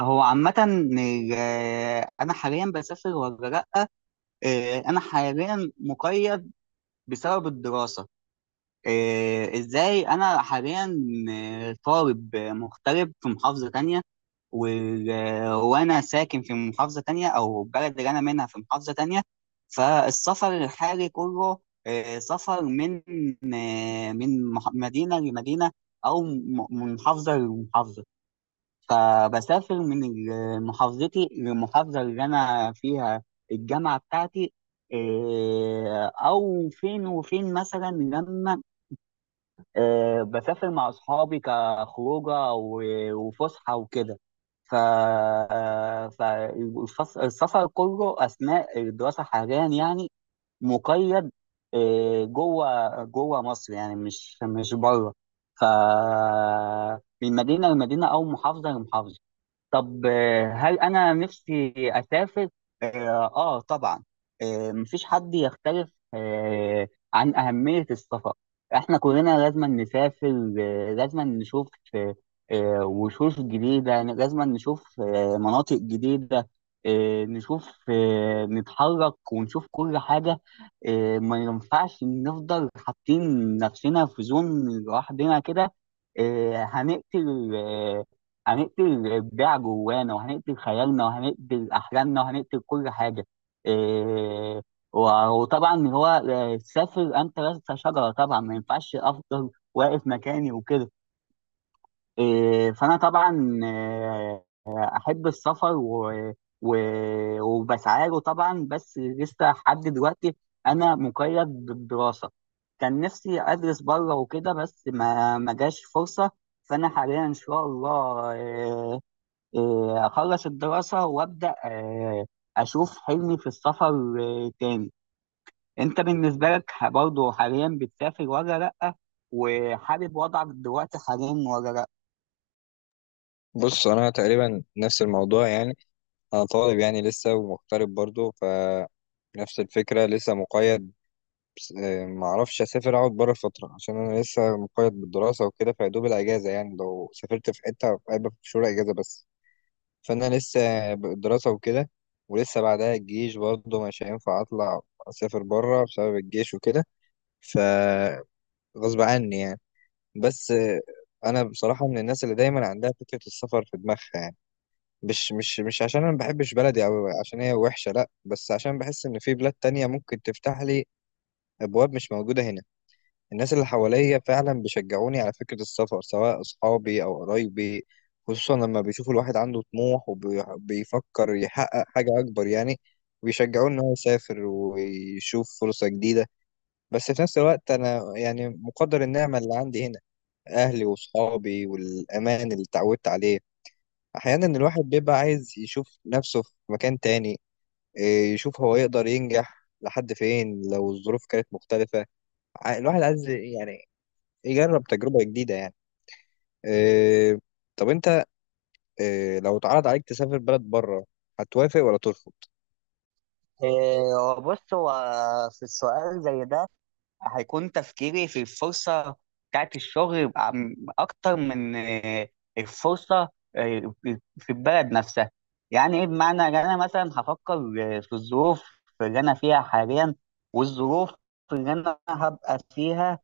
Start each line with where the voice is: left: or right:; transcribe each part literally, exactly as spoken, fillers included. right: هو عامة. آه، أنا حاليا بسافر ولا لأ؟ آه، أنا حاليا مقيد بسبب الدراسة. آه، إزاي؟ أنا حاليا آه، طالب مغترب في محافظة تانية. و- آه، وأنا ساكن في محافظة تانية أو البلد اللي أنا منها في محافظة تانية. فالسفر الحالي كله آه، سفر من آه، من مح- مدينة لمدينة أو م- من محافظة لمحافظة. فبسافر من ال- محافظتي للمحافظة اللي أنا فيها الجامعة بتاعتي، إيه، أو فين وفين مثلا لما إيه، بسافر مع أصحابي كخروجة و- وفسحة وكده. ف فالسفر كله أثناء الدراسة حاليا يعني مقيد، إيه، جوه جوه مصر يعني مش مش بره. ف من مدينة لمدينة أو محافظة لمحافظة. طب، آه، هل انا نفسي اسافر؟ اه آه، طبعا. آه، مفيش حد يختلف آه، عن اهمية السفر. احنا كلنا لازم نسافر، آه، لازم نشوف آه، آه، وشوش جديدة، لازم نشوف آه، مناطق جديدة، آه، نشوف، آه، نتحرك ونشوف كل حاجة. آه، ما ينفعش نفضل حاطين نفسنا في زون لوحدنا كده، آه، هنقتل آه، هنقتل الابداع جوانا وهنقتل خيالنا وهنقتل احلامنا وهنقتل كل حاجه. إيه و- وطبعا اللي هو آه، سافر، انت لست شجره طبعا، ما ينفعش افضل واقف مكاني وكده. إيه فانا طبعا آه، احب السفر و و وبسعى له طبعا، بس لسه لحد دلوقتي انا مقيد بالدراسه. كان نفسي ادرس بره وكده، بس ما ما جاش فرصه. فانا حاليا ان شاء الله آه، آه، اخلص الدراسه وابدا آه، اشوف حلمي في السفر آه، تاني. انت بالنسبه لك برضه حاليا بتسافر ولا لا؟ وحابب وضعك دلوقتي حاليا ولا لا؟
left: بص، انا تقريبا نفس الموضوع يعني. انا طالب يعني لسه ومغترب برضو، فنفس الفكره لسه مقيد. آه، معرفش اسافر اقعد بره فتره عشان انا لسه مقيد بالدراسه وكده، فيدوب الاجازه يعني. لو سافرت في حته هيبقى في شهور اجازه بس. فانا لسه بالدراسه وكده، ولسه بعدها الجيش برضو مش هينفع اطلع اسافر بره بسبب الجيش وكده، فغصب عني يعني. بس آه، انا بصراحه من الناس اللي دايما عندها فكره السفر في دماغها يعني. مش مش مش عشان انا ما بحبش بلدي او عشان هي وحشه، لا، بس عشان بحس ان في بلاد تانية ممكن تفتح لي ابواب مش موجوده هنا. الناس اللي حواليا فعلا بيشجعوني على فكره السفر، سواء اصحابي او قرايبي، خصوصا لما بيشوفوا الواحد عنده طموح وبيفكر يحقق حاجه اكبر يعني. بيشجعوه ان هو يسافر ويشوف فرصه جديده. بس في نفس الوقت انا يعني مقدر النعمه اللي عندي هنا، اهلي واصحابي والامان اللي اتعودت عليه. احيانا الواحد بيبقى عايز يشوف نفسه في مكان تاني، إيه، يشوف هو يقدر ينجح لحد فين لو الظروف كانت مختلفة. ع- الواحد عايز يعني يجرب تجربة جديدة يعني، إيه. طب انت، إيه، لو اتعرض عليك تسافر بلد بره، هتوافق ولا ترفض؟
right: إيه، بص، هو في السؤال زي ده هيكون تفكيري في الفرصة بتاعت الشغل عم- أكتر من آه، الفرصة آه، في البلد نفسها. يعني إيه، بمعنى إن أنا مثلا هفكر آه، في الظروف اللي أنا فيها حاليا والظروف اللي أنا هبقى فيها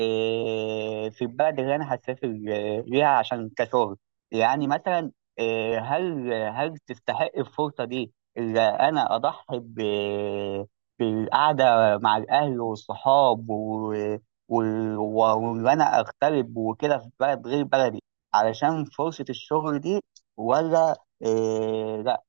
right: آه، في البلد اللي انا هسافر آه، ليها عشان كشغل. يعني مثلا، آه، هل هل تستحق الفرصه دي اللي انا اضحي ب- بالقعده مع الاهل والصحاب و- و- وان انا اغترب وكده في بلد غير بلدي علشان فرصه الشغل دي، ولا آه، لا؟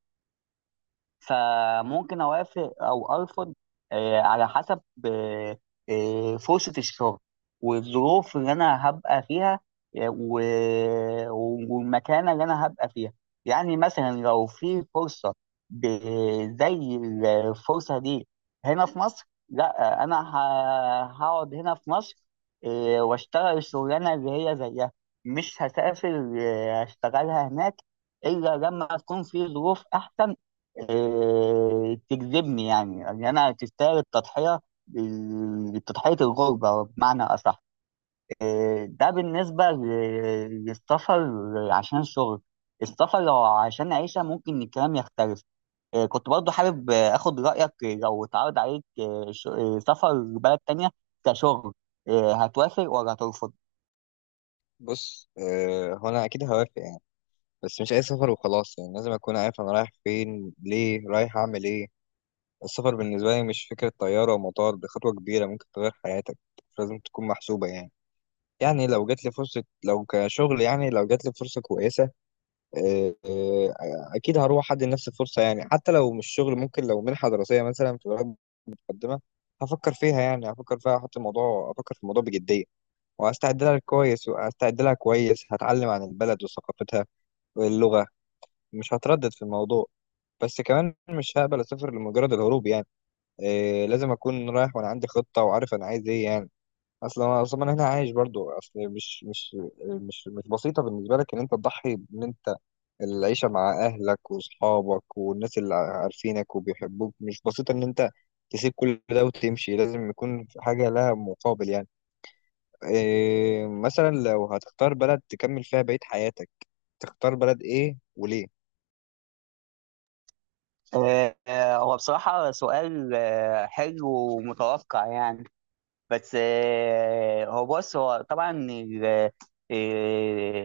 right: فممكن اوافق او ارفض آه، على حسب آه، آه، فرصه الشغل والظروف اللي انا هبقى فيها آه، و- والمكانه اللي انا هبقى فيها. يعني مثلا لو في فرصه ب- زي الفرصه دي هنا في مصر، لا آه، انا ه- هقعد هنا في مصر آه، واشتغل الشغلانه اللي هي زيها، مش هسافر آه، اشتغلها هناك الا لما تكون في ظروف احسن آه، تجذبني، يعني يعني انا تستاهل التضحيه، آه، تضحيه الغربه بمعنى اصح. آه، ده بالنسبه ل- للسفر عشان الشغل. السفر لو عشان عيشه ممكن الكلام يختلف. آه، كنت برضو حابب آه، اخد رايك، آه، لو اتعرض عليك آه، ش- آه، سفر لبلد تانية كشغل، آه، هتوافق ولا هترفض؟
left: بص، إيه، هو انا اكيد هوافق يعني، بس مش اي سفر وخلاص يعني. لازم اكون عارف انا رايح فين، ليه رايح، اعمل ايه. السفر بالنسبة لي مش فكرة طيارة ومطار، دي خطوة كبيرة ممكن تغير حياتك، لازم تكون محسوبة يعني. يعني لو جات لي فرصة، لو كشغل يعني، لو جات لي فرصة كويسة، آه، آه، أكيد هروح أدي لنفسي فرصة يعني. حتى لو مش شغل، ممكن لو منحة دراسية مثلا في بلد متقدمة، هفكر فيها يعني. هفكر فيها أحط الموضوع، أفكر في الموضوع بجدية، وهستعد لها كويس وهستعد لها كويس، هتعلم عن البلد وثقافتها واللغة. مش هتردد في الموضوع، بس كمان مش هقبل أسافر لمجرد الهروب يعني. آه، لازم أكون رايح وأنا عندي خطة وعارف أنا عايز إيه يعني. اصل انا اصل انا هنا عايش برضو. اصل مش مش مش مش بسيطه بالنسبه لك ان انت تضحي ان انت، العيشه مع اهلك واصحابك والناس اللي عارفينك وبيحبوك مش بسيطه ان انت تسيب كل ده وتمشي. لازم يكون في حاجه لها مقابل يعني. إيه، مثلا لو هتختار بلد تكمل فيها بقيه حياتك، تختار بلد ايه وليه؟
right: آه، آه، هو بصراحه سؤال آه، حلو ومتوقع يعني. بس آه، هو، بص، هو طبعا ال- آه،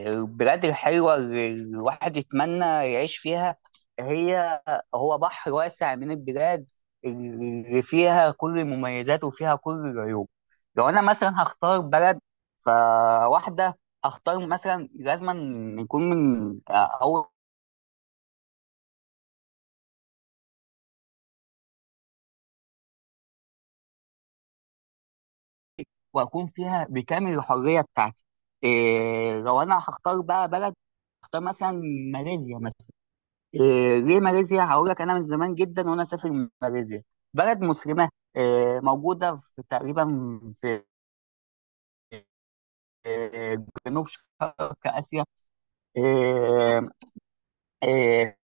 right: البلاد الحلوه اللي الواحد يتمنى يعيش فيها، هي هو بحر واسع من البلاد اللي فيها كل المميزات وفيها كل العيوب. لو انا مثلا هختار بلد فواحده، هختار مثلا، لازم يكون من او، واكون فيها بكامل الحريه بتاعتي. إيه لو انا هختار بقى بلد، هختار مثلا ماليزيا مثلا. إيه، ليه ماليزيا؟ هقول لك، انا من زمان جدا وانا اسافر ماليزيا. بلد مسلمه، إيه، موجوده في تقريبا في إيه، جنوب شرق اسيا، إيه، إيه،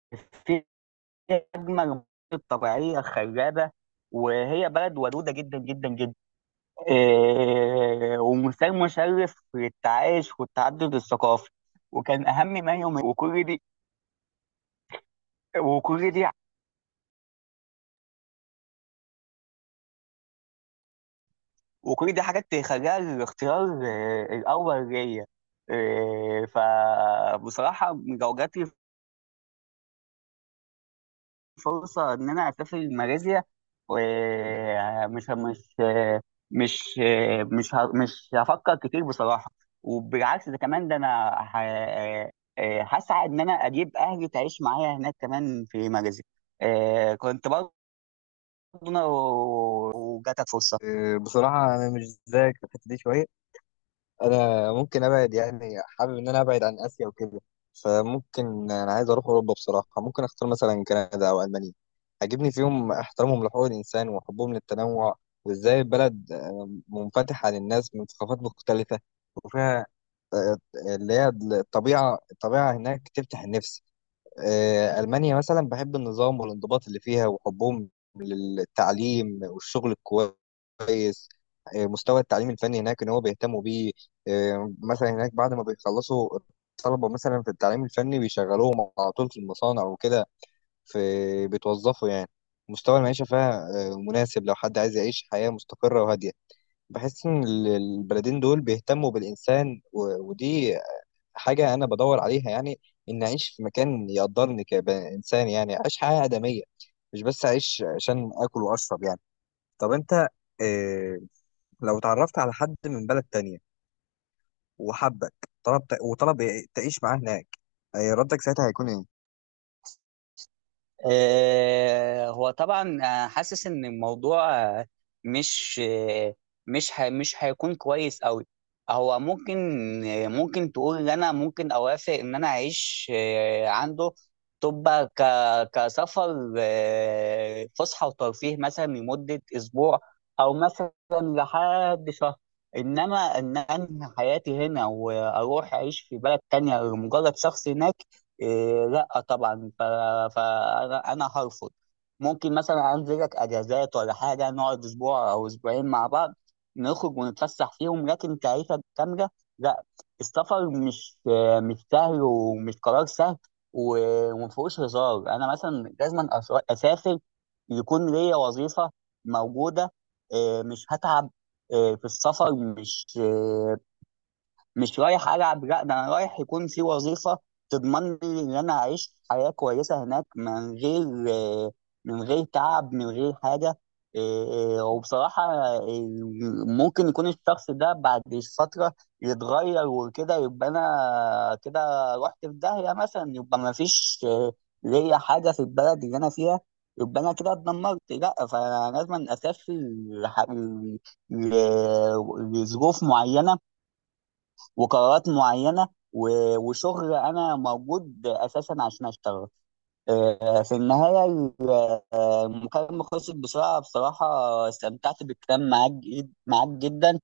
right: في اجمل المناطق الطبيعيه خلابه، وهي بلد ودوده جدا جدا جدا، إيه، ومثال مشرف للتعايش والتعدد الثقافي. وكان اهم ما يوم، وكل دي وكل دي وكل دي حاجات تخليها الاختيار آه، الاول ليا. آه، فبصراحه لو جات لي فرصه ان انا اسافر ماليزيا، آه، مش مش آه، مش آه، مش ه- مش هفكر كتير بصراحه، وبالعكس ده كمان، ده انا ه- آه، آه، هسعى ان انا اجيب اهلي تعيش معايا هناك كمان في ماليزيا. آه، كنت برضه انا و- وجاتك فرصه.
left: إيه، بصراحه انا مش زيك في الحته دي شويه. انا ممكن ابعد يعني، حابب ان انا ابعد عن اسيا وكده، فممكن انا عايز اروح اوروبا. بصراحه ممكن اختار مثلا كندا او المانيا. عجبني فيهم احترامهم لحقوق الانسان وحبهم للتنوع، وازاي البلد آه، منفتحه للناس من ثقافات مختلفه، وفيها آه، اللي هي الطبيعه الطبيعه هناك تفتح النفس. آه، ألمانيا مثلا بحب النظام والانضباط اللي فيها، وحبهم للتعليم والشغل الكويس. آه، مستوى التعليم الفني هناك إن هو بيهتموا بيه. آه، مثلا هناك بعد ما بيخلصوا الطلبة مثلا في التعليم الفني بيشغلوهم على طول في المصانع وكده، في بيتوظفوا يعني. مستوى المعيشة فيها آه، مناسب لو حد عايز يعيش حياة مستقرة وهادية. بحس إن ال- البلدين دول بيهتموا بالإنسان، و- ودي حاجة أنا بدور عليها يعني، إن أعيش في مكان يقدرني كإنسان، يعني أعيش حياة آدمية، مش بس أعيش عشان آكل وأشرب يعني. طب أنت، إيه، لو اتعرفت على حد من بلد تانية وحبك، طلب وطلب تعيش معاه هناك، إيه ردك ساعتها هيكون إيه؟
right: آه، هو طبعا أنا حاسس ان الموضوع آه، مش آه، مش ه- مش هيكون كويس قوي. هو ممكن آه، ممكن تقول ان انا ممكن اوافق ان انا اعيش آه، عنده، تبقى ك- كسفر آه، فسحه وترفيه مثلا لمده اسبوع او مثلا لحد شهر. انما ان انهي حياتي هنا واروح اعيش في بلد تانية لمجرد شخص هناك، إيه لا طبعا. ف- فانا انا هرفض. ممكن مثلا انزلك اجازات ولا حاجه، نقعد اسبوع او اسبوعين مع بعض، نخرج ونتفسح فيهم، لكن كعيشه كامله، لا. السفر مش مش سهل ومش قرار سهل، و- ومفهوش هزار. انا مثلا لازم أس- اسافر يكون ليا وظيفه موجوده، إيه مش هتعب، إيه في السفر مش مش رايح العب، لا، ده انا رايح يكون في وظيفه تضمن لي ان انا اعيش حياه كويسه هناك من غير آه، من غير تعب من غير حاجه. إيه، وبصراحه إيه، ممكن يكون الشخص ده بعد فتره يتغير وكده، يبقى انا كده رحت في داهيه مثلا، يبقى ما فيش إيه، ليا حاجه في البلد اللي انا فيها، يبقى انا كده اتدمرت، لا فلازم اسافر لح- ل- لظروف معينه وقرارات معينه و- وشغل انا موجود اساسا عشان اشتغل. آه، في النهايه آه، المكالمه خلصت بسرعه بصراحه. استمتعت بالكلام معاك جد- معاك جدا.